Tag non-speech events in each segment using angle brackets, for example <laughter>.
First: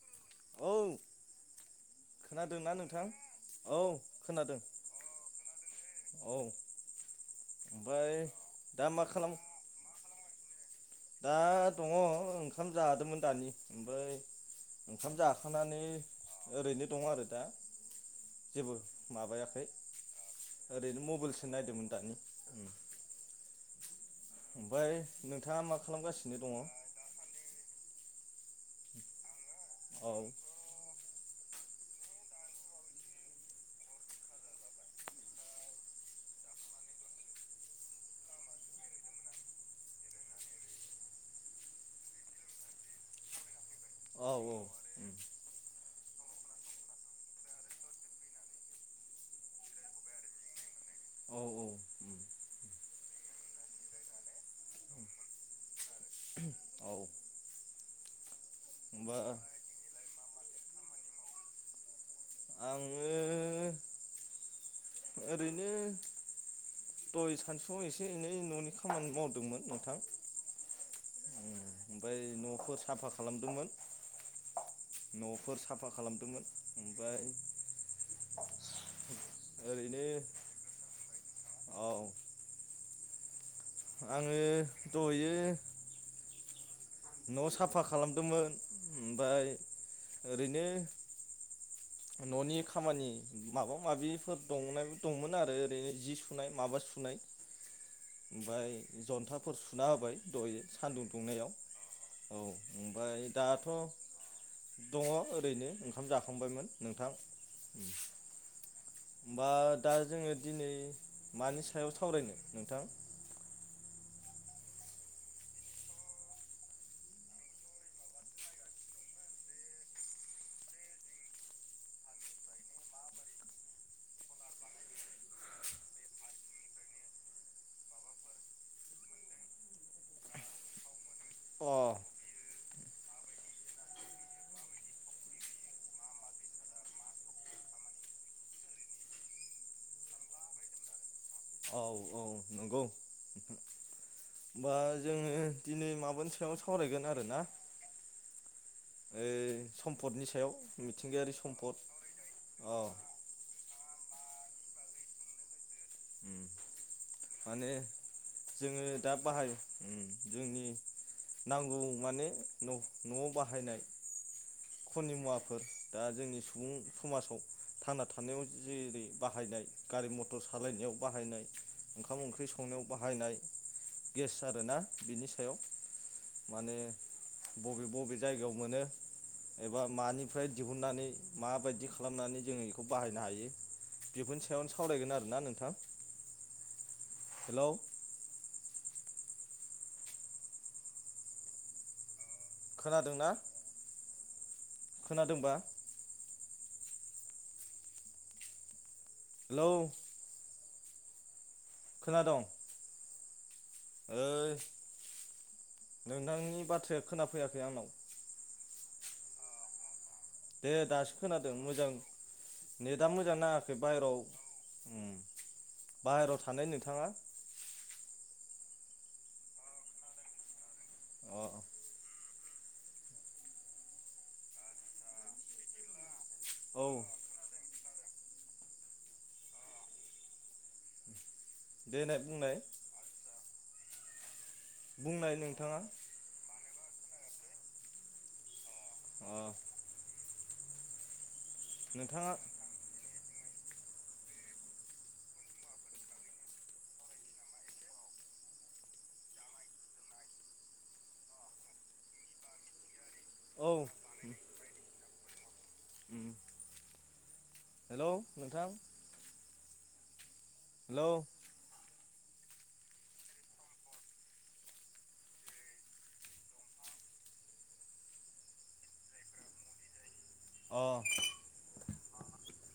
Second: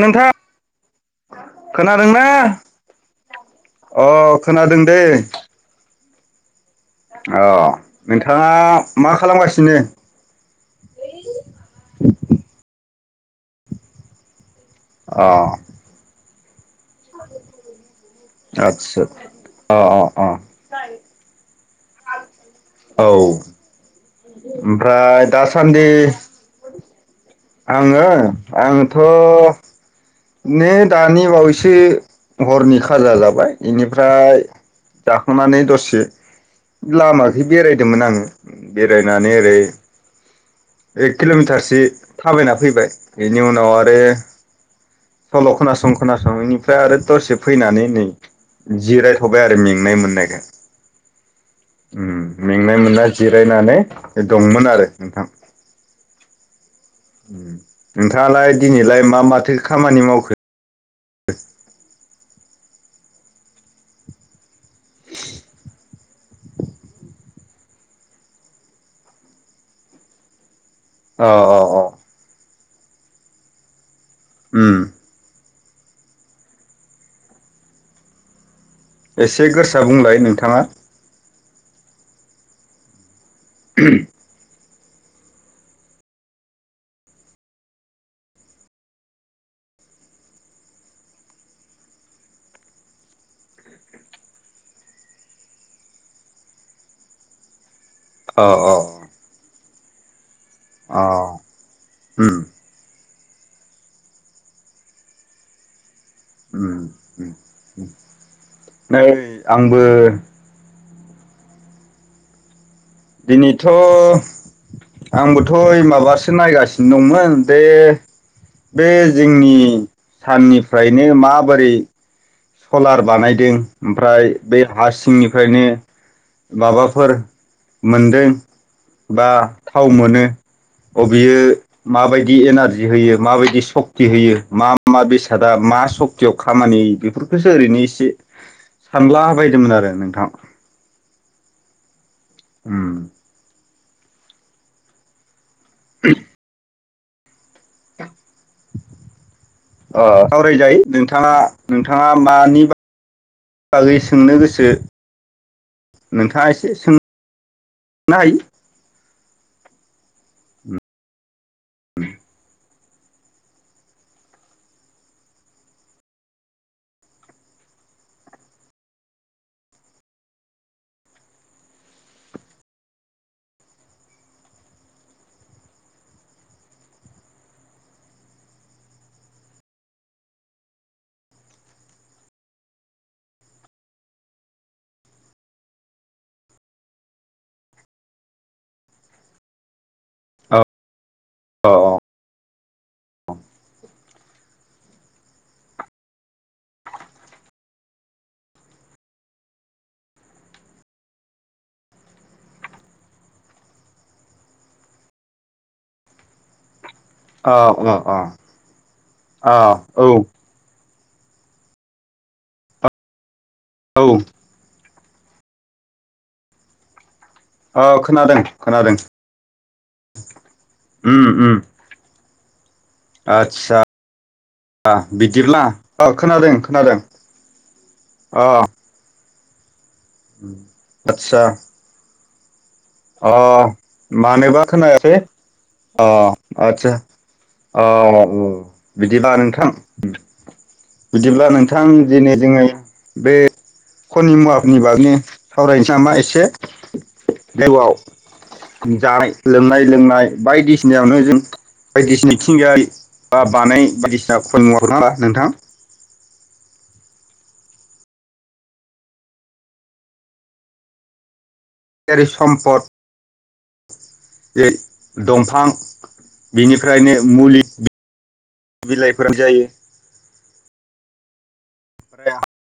नोंथां औ खोनादोंना अ खोनादों दे <inaudible> अ ओमफ्राय नोंथांङा दा मा खालाम खालामगासिनो दा दङ' ओंखाम जादोंमोन दानि ओमफ्राय ओंखाम अ जाखांनानै ओरैनो दङ' आरो दा जेबो आदसा माबायाखै अ अ अ ओरैनो मबाइलसो नायदोंमोन दानि औ ओमफाय ओमफ्राय नोंथाङा मा दासान्दि खालामगासिनो दङ'? आङो आंथ' नै दानि बावैसो हरनि खाजा जाबाय इनिफ्राय जाखांननानै दसे लामाखै बेरायदोंमोन आङो बेरायनानै ओरै एक किल'मिटारसो थाबायना फैबाय बेनि उनाव आरो औ उम सल' खोनासं खोनासं बेनिफ्राय आरो दरसे फैनानै नै जिरायथ'बाय आरो मेंनाय मोननायखाय औ ओम उम मेंनाय मोननाय जिरायनानै दंमोन आरो नोंथां औ नोंथाङालाय दिनैलाय होमबा मा माथो खामानि मावखो? आङो दय सानसुआव एसे एनै न'नि खामानि मावदोंमोन नोंथां औ औ ओमफाय न'फोर साफा खालामदोंमोन ओम फोर साफा खालामदोंमोन ओमफ्राय एसे गोरसा ओरैनो बुंलाय नोंथाङा औ आङो दहयो न' साफा खालामदोंमोन ओमफाय ओरैनो <inaudible> न'नि खामानि माबा माबिफोर दंमो दंमोन आरो ओरैनो जि सुनाय माबा सुनाय अ ओमफाय अ जन्थाफोर सुना होबाय दहय सान्दुं दुंनायाव ओम औ ओमफ्राय दाथ' दङ ओरैनो ओंखाम जाखांबायमोन उम नोंथां उम नै होमबा आंबो दा जोङो दिनै मानि सायाव सावरायनो नोंथां? दिनैथ' आंबोथ' ओइ माबासो नायगासिनो दंमोन दे बे जोंनि साननिफ्रायनो माबोरै सलार बानायदों ओमफ्राय बै हासिंनिफ्रायनो माबाफोर मोनदों बा थाव मोनो अबेयो अ माबायदि एनारजि होयो माबायदि सक्ति होयो मा मा बेसादा मा सक्तियाव खामानि बेफोरखौसो ओरैनो इसे सानला बायदोंमोन आरो नोंथां औ औ नंगौ ओम होमबा जोङो दिनै माबानि सायाव सावरायगोन आरो ना ओ सावरायजायो नोंथाङा मिथिंगायारि सम्पद नोंथाङा मानि औ बागै सोंनो गोसो उम नोंथाङा एसे सों माने जोङो दा बाहाय जोंनि नांगौ माने न'आव बाहायनाय खरनि मुवाफोर दा जोंनि सुबुं समाजाव थांना थानायाव जेरै बाहाय नाय गारि मथर सालायनायाव बाहायनाय ओंखाम ओंख्रि संनायाव बाहायनाय गेस आरोना बिनि सायाव माने बबे बबे जायगायाव मोनो एबा मानिफ्राय दिहुननानै माबायदि खालामनानै जोङो बेखौ बाहायनो हायो बिफोरनि सायावनो सावरायगोन आरोना नोंथां हेल' औ औ औ खोनादोंना खोनादोंबा हेल' खोनादोंं ओइ नोंथांनि बाथ्राया औ खोनाफैयाखै औ आंनाव अ औ औ दे दासो खोनादों मोजां नेटआ मोजां नाङाखै औ बायेराव बाहेरायाव थानाय नोंथाङा औ खोनादों खोनादों अ आदसा बिदिब्ला खोनादों औ खोनादों औ आतसा देनाय बुंनाय अ मानोबा खोनायासै बुंनाय नोंथाङा अ आदसा औ औ अ बिदिब्ला नोंथां बिदिब्ला नोंथां नोंथाङा दिनै जोङो बे खनि मुवाफोरनि बागैनो सावरायनोसै नामा एसे देवआव जानाय लोमनाय लोंनाय बायदिसिनायावनो जों बायदिसिना मिथिगायारि बा औ बानाय बायदिसिना खनि महर ना नोंथां हेलौ नोंथां हेल' जेरै सम्पद दंफां बिनिफ्रायनो मुलि बिलाइफोर जायो <unintelligible> <unintelligible>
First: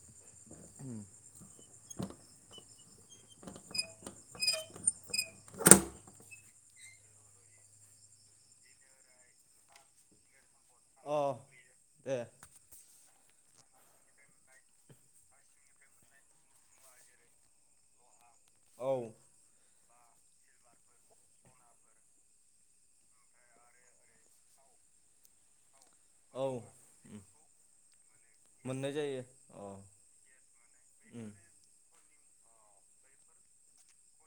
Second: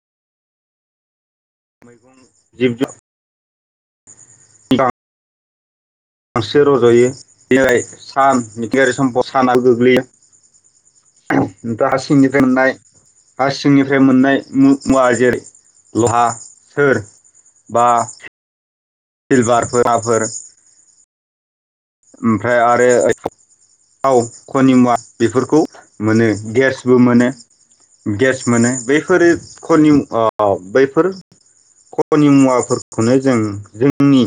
मैगं <inaudible> जिब जुनार <unintelligible> बांसो रज'यो जाय सान मिथिंगारि समफ्राव साना गोग्लैयो अ हा दे सिंनि मोननाय हासिंनिफ्राय मोननाय मुवा जेरै हा सोर बा औ <unintelligible> फोराफोर ओमफ्राय आरो थाव खनिमुवा बेफोरखौ मोनो औ गेसबो उम मोनो गेस मोनो मोननाय जायो बैफोरो अ खनिउ बैफोर उम खनि मुवाफोरखौनो जों जोंनि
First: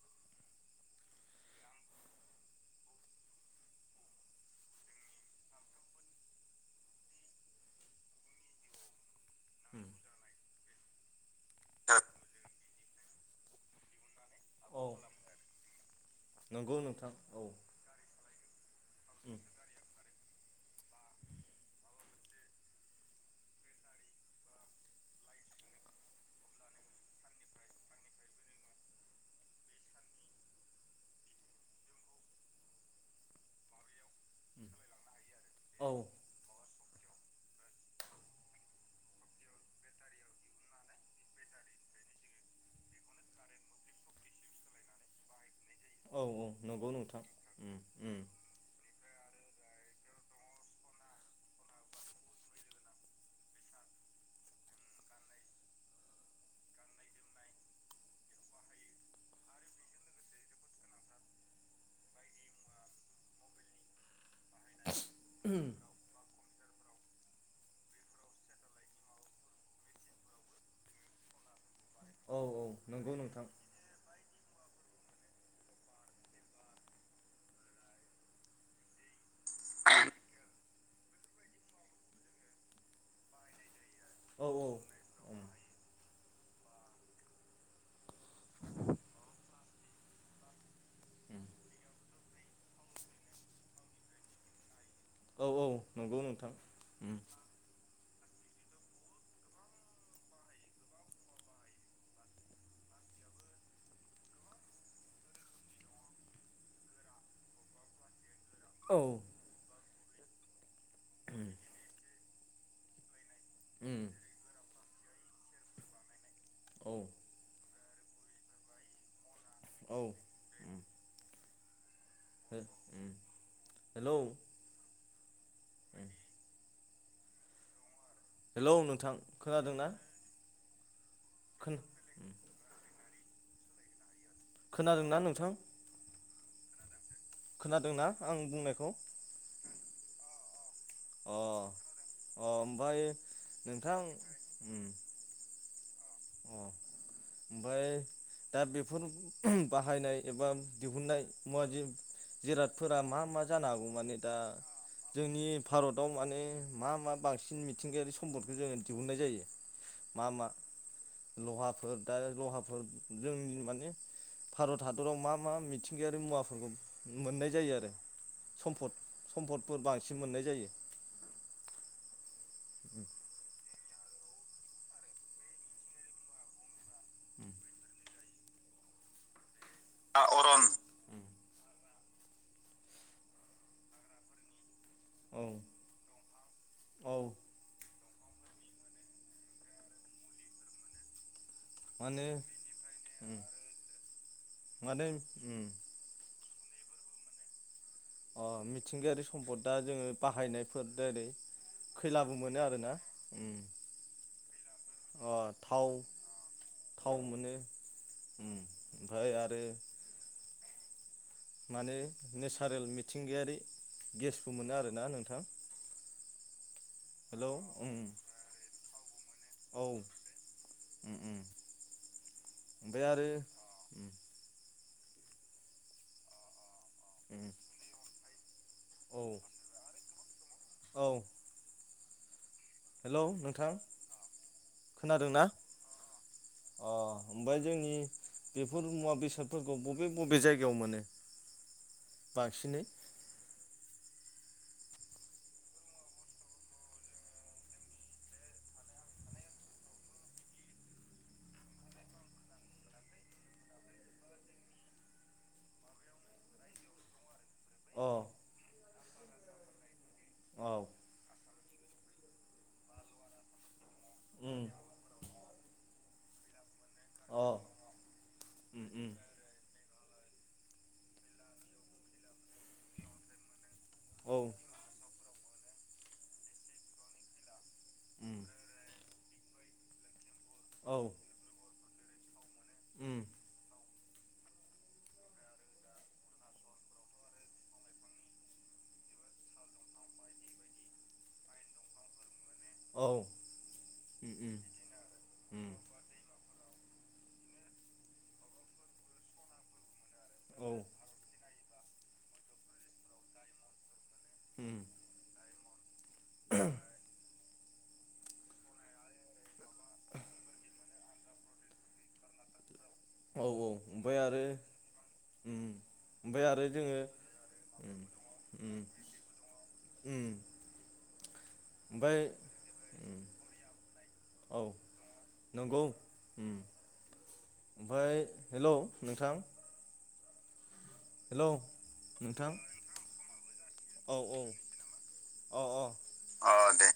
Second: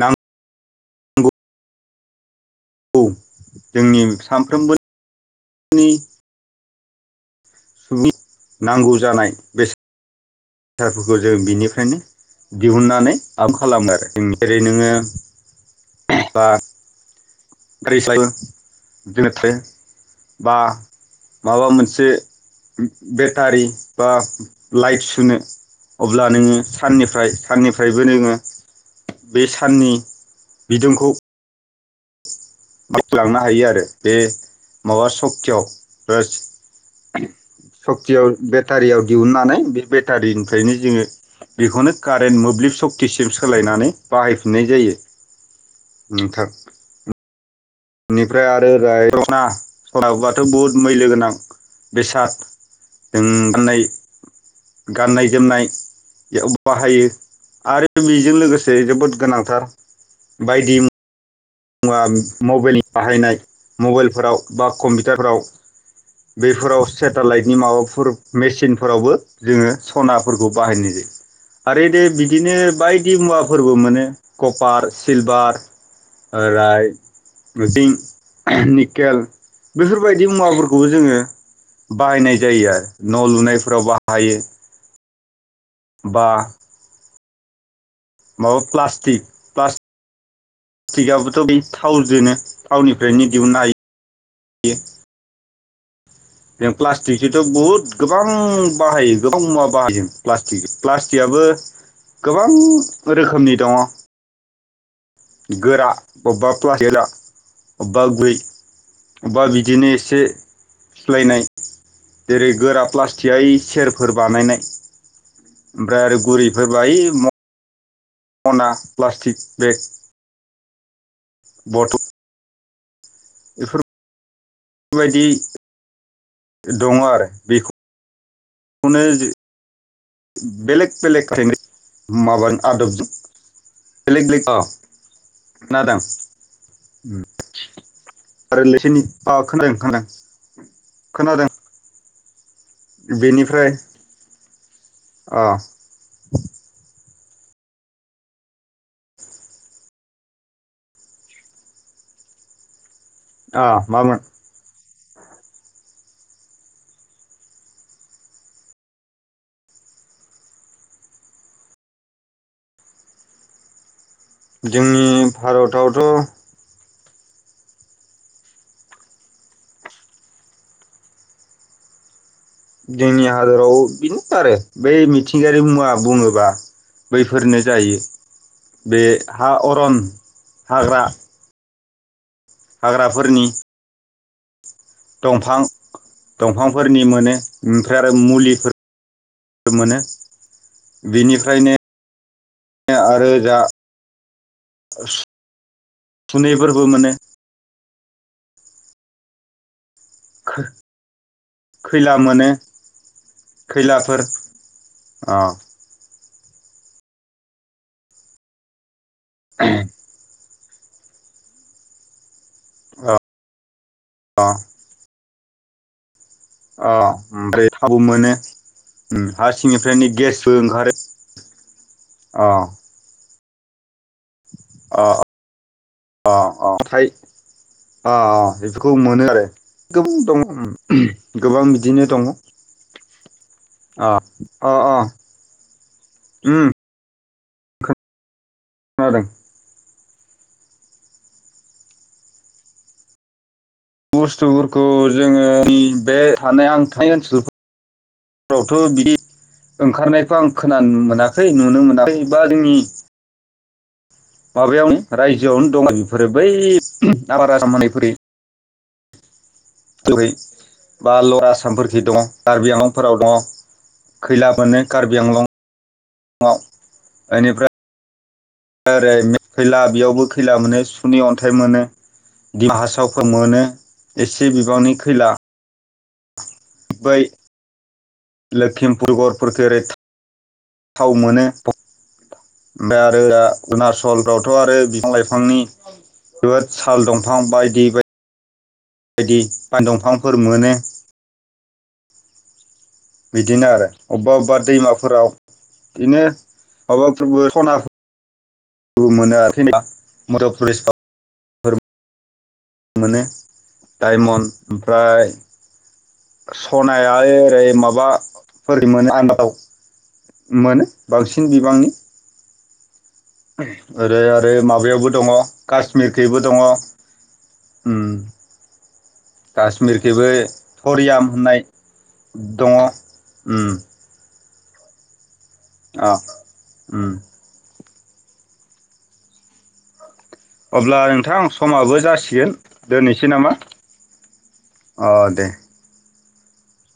नां औ जोंनि सानफ्रोमबो सुबुं नांगौ जानाय उम बेसादफोरखौ जों बिनिफ्रायनो दिहुननानै आम खालामो आरो जोंनि जेरै औ नोङो बा नंगौ नोंथां औ गारि सायो जोनो उम थायो बा माबा मोनसे बेटारि बा लाइट सुनो अब्ला नोङो साननिफ्राय साननिफ्रायबो नोङो बे साननि बिदुंखौ <unintelligible> लांनो हायो आरो बे उम माबा सक्कियाव औ <inaudible> सक्तियाव बेटारियाव दिहुननानै बे बेटारिनिफ्रायनो जोङो बेखौनो कारेन्ट मोब्लिब फ्लिप सक्तिसिम सोलायनानै बाहायफिननाय जायो औ नोंथां <unintelligible> नंगौ नोंथां उम बेनिफ्राय आरो ओरै सना सनाबाथ' बुहुत मैलो गोनां बेसाद जों गाननाय गाननाय जोमनाय बाहायो आरो बेजों लोगोसे जोबोद गोनांथार बायदि मुवा बाहायनाय मबाइलफोराव बा कम्पिउटारफोराव बे फोराव सेटेलाइटनि माबाफोर मेचेनफोरावबो जोङो सनाफोरखौ बाहायनाय जायो आरो <unintelligible> औ बिदिनो औ नंगौ बायदि नोंथां मुवाफोरबो मोनो कपार सिलभार <unintelligible> दिं निकेल बेफोरबायदि मुवाफोरखौबो जोङो बाहायनाय जायो आरो न' लुनायफोराव बाहायो औ औ उम बा माबा प्लासटिक प्लास उम प्लास्टिकाबोथ' बे थावजोंनो थावनिफ्रायनो दिहुननो हायो औ औ नंगौ नोंथां उम प्लासटिकखोथ' बहुत गोबां बाहायो गोबां मुवा बाहायो प्लास्टिक प्लास्टिकआबो गोबां रोखोमनि दङ गोरा अबेबा <unintelligible> अबेबा गुरै औ अबेबा बिदिनो एस एसे फिलायनाय जेरै गोरा प्लास्टिका उम सेरफोर बानायनाय ओमफ्राय आरो गुरिफोर बा औ उम <unintelligible> <unintelligible> प्लास्टिक बेग हो बथ' उम बेफोर हेलौ उम बेबायदि दङ आरो बेखौ हेलौ खौनो नोंथां खोनादोंना बेलेक बेलेक खानो खोन माबाजों आदबजों बेलेग बेलेग अ खोनादोंना नोंथां खोनादो आं खोनादोंना आं आरो <unintelligible> बुंनायखौ खोनादों खोनादों अ खोनादों अ ओमफ्राय बेनिफ्राय नोंथां अ <inaudible> ओमफ्राय दा बेफोर बाहायनाय एबा दिहुननाय मुवा जेराद फोरा मा-मा अ जानो हागौ माने मामोन दा जोंनि भारताव माने मा मा बांसिन मिथिंगायारि सम्पदखौ जोङो दिहुननाय जायो मा मा लहाफोर दा लहाफोर जोंनि माने भारत जोंनि हादराव मा मा मिथिंगायारि भारतावथ' मुवाफोरखौ मोननाय जायो आरो सम्फद सम्फदफोर बांसिन मोननाय जायो <inaudible> जोंनि हादराव बेनो आरो बै मिथिंगायारि मुवा बुङोबा बैफोरनो जायो बे हा अरन आ अरन हाग्रा हाग्राफोरनि औ दंफां दंफांफोरनि औ मोनो ओमफ्राय आरो मुलिफोर मोनो बेनि जा <inaudible> सुनैफोरबो मोनो अ मिथिंगायारि सम्पद दा जोङो बाहायनायफोर जेरै खैलाबो मोनो आरोना अ औ थाव थाव मोनो ओमफ्राय आरो अ माने नेसारेल मिथिंगायारि अ गेसबो मोनो आरोना नोंथां औ हेलौ ओमफ्राय उम थावबो मोनो हा औ सिंनिफ्रायनो उम गेसबो ओंखारो उम अ उ अ अ ओमफाय उम अ खौ औ मोनो आरो गोबां दङ औ गोबां बिदिनो दङ हेलौ नोंथां अ अ अ खोनादों ना उम अ ओमफ्राय जोंनि बेफोर मुवा खोनादों बेसादफोरखौे बबे‌ बबे जायगायाव मोनो बांसिनै बुस्थुफोरखौ जोङो बे थानाय आं थानाय ओनसोल आवथ' बिदि ओंखारनायखौ आं खोनानो मोनाखै नुनो मोनाखै बा जोंनि माबायावनो रायजोआवनो दं बेफोरो बै आबाद आ मानिफोर अ जहै औ बा लवार आसामफोरखि दं कार्बि आंंलंफोराव दङ खैला उम मोनो कार्बि आंलंंआव अ बेनिफ्राय उम उम ओरै खैला बेयावबो खैला मोनो सुनि अन्थाइ मोनो दिमा हासावफोर मोनो औ एसे बिबांनि खैला बै उम लखिमपुर गरपुरखेरत औ गोथाव मोनो ओमफ्राय आरो उम अरुणचलफ्रावथ' आरो बिफां लाइफांनि साल दंफां बायदि बायदि बायदि बान् दंफांफोर मोनो औ बिदिनो आरो अबेबा उम अबेबा उम दैमाफोराव उम बिदिनो माबाफोरबो सना दु मोनो आरोख मद औ पुलिसाव फोर मोनो डायमन् उम ओमफ्राय सनाया ओरै माबाफोरमोन आनबालाव मोनो बांसिन बिबांनि औ ओमफ्राय ओरै आरो माबायावबो दङ उम काास्मिरखैबो ओमफ्राय दङ आरो जोङो उम उम कशमिरखबो उम अरियाम होननाय ओमफ्राय दङ औ नंगौ औ ओमफफ्राय हेलौ नोंथां अब्ला नोंथां हेलौ समाबो नोंथां जासिगोन दोननोसै नामा औ औ दे अ अ औ दे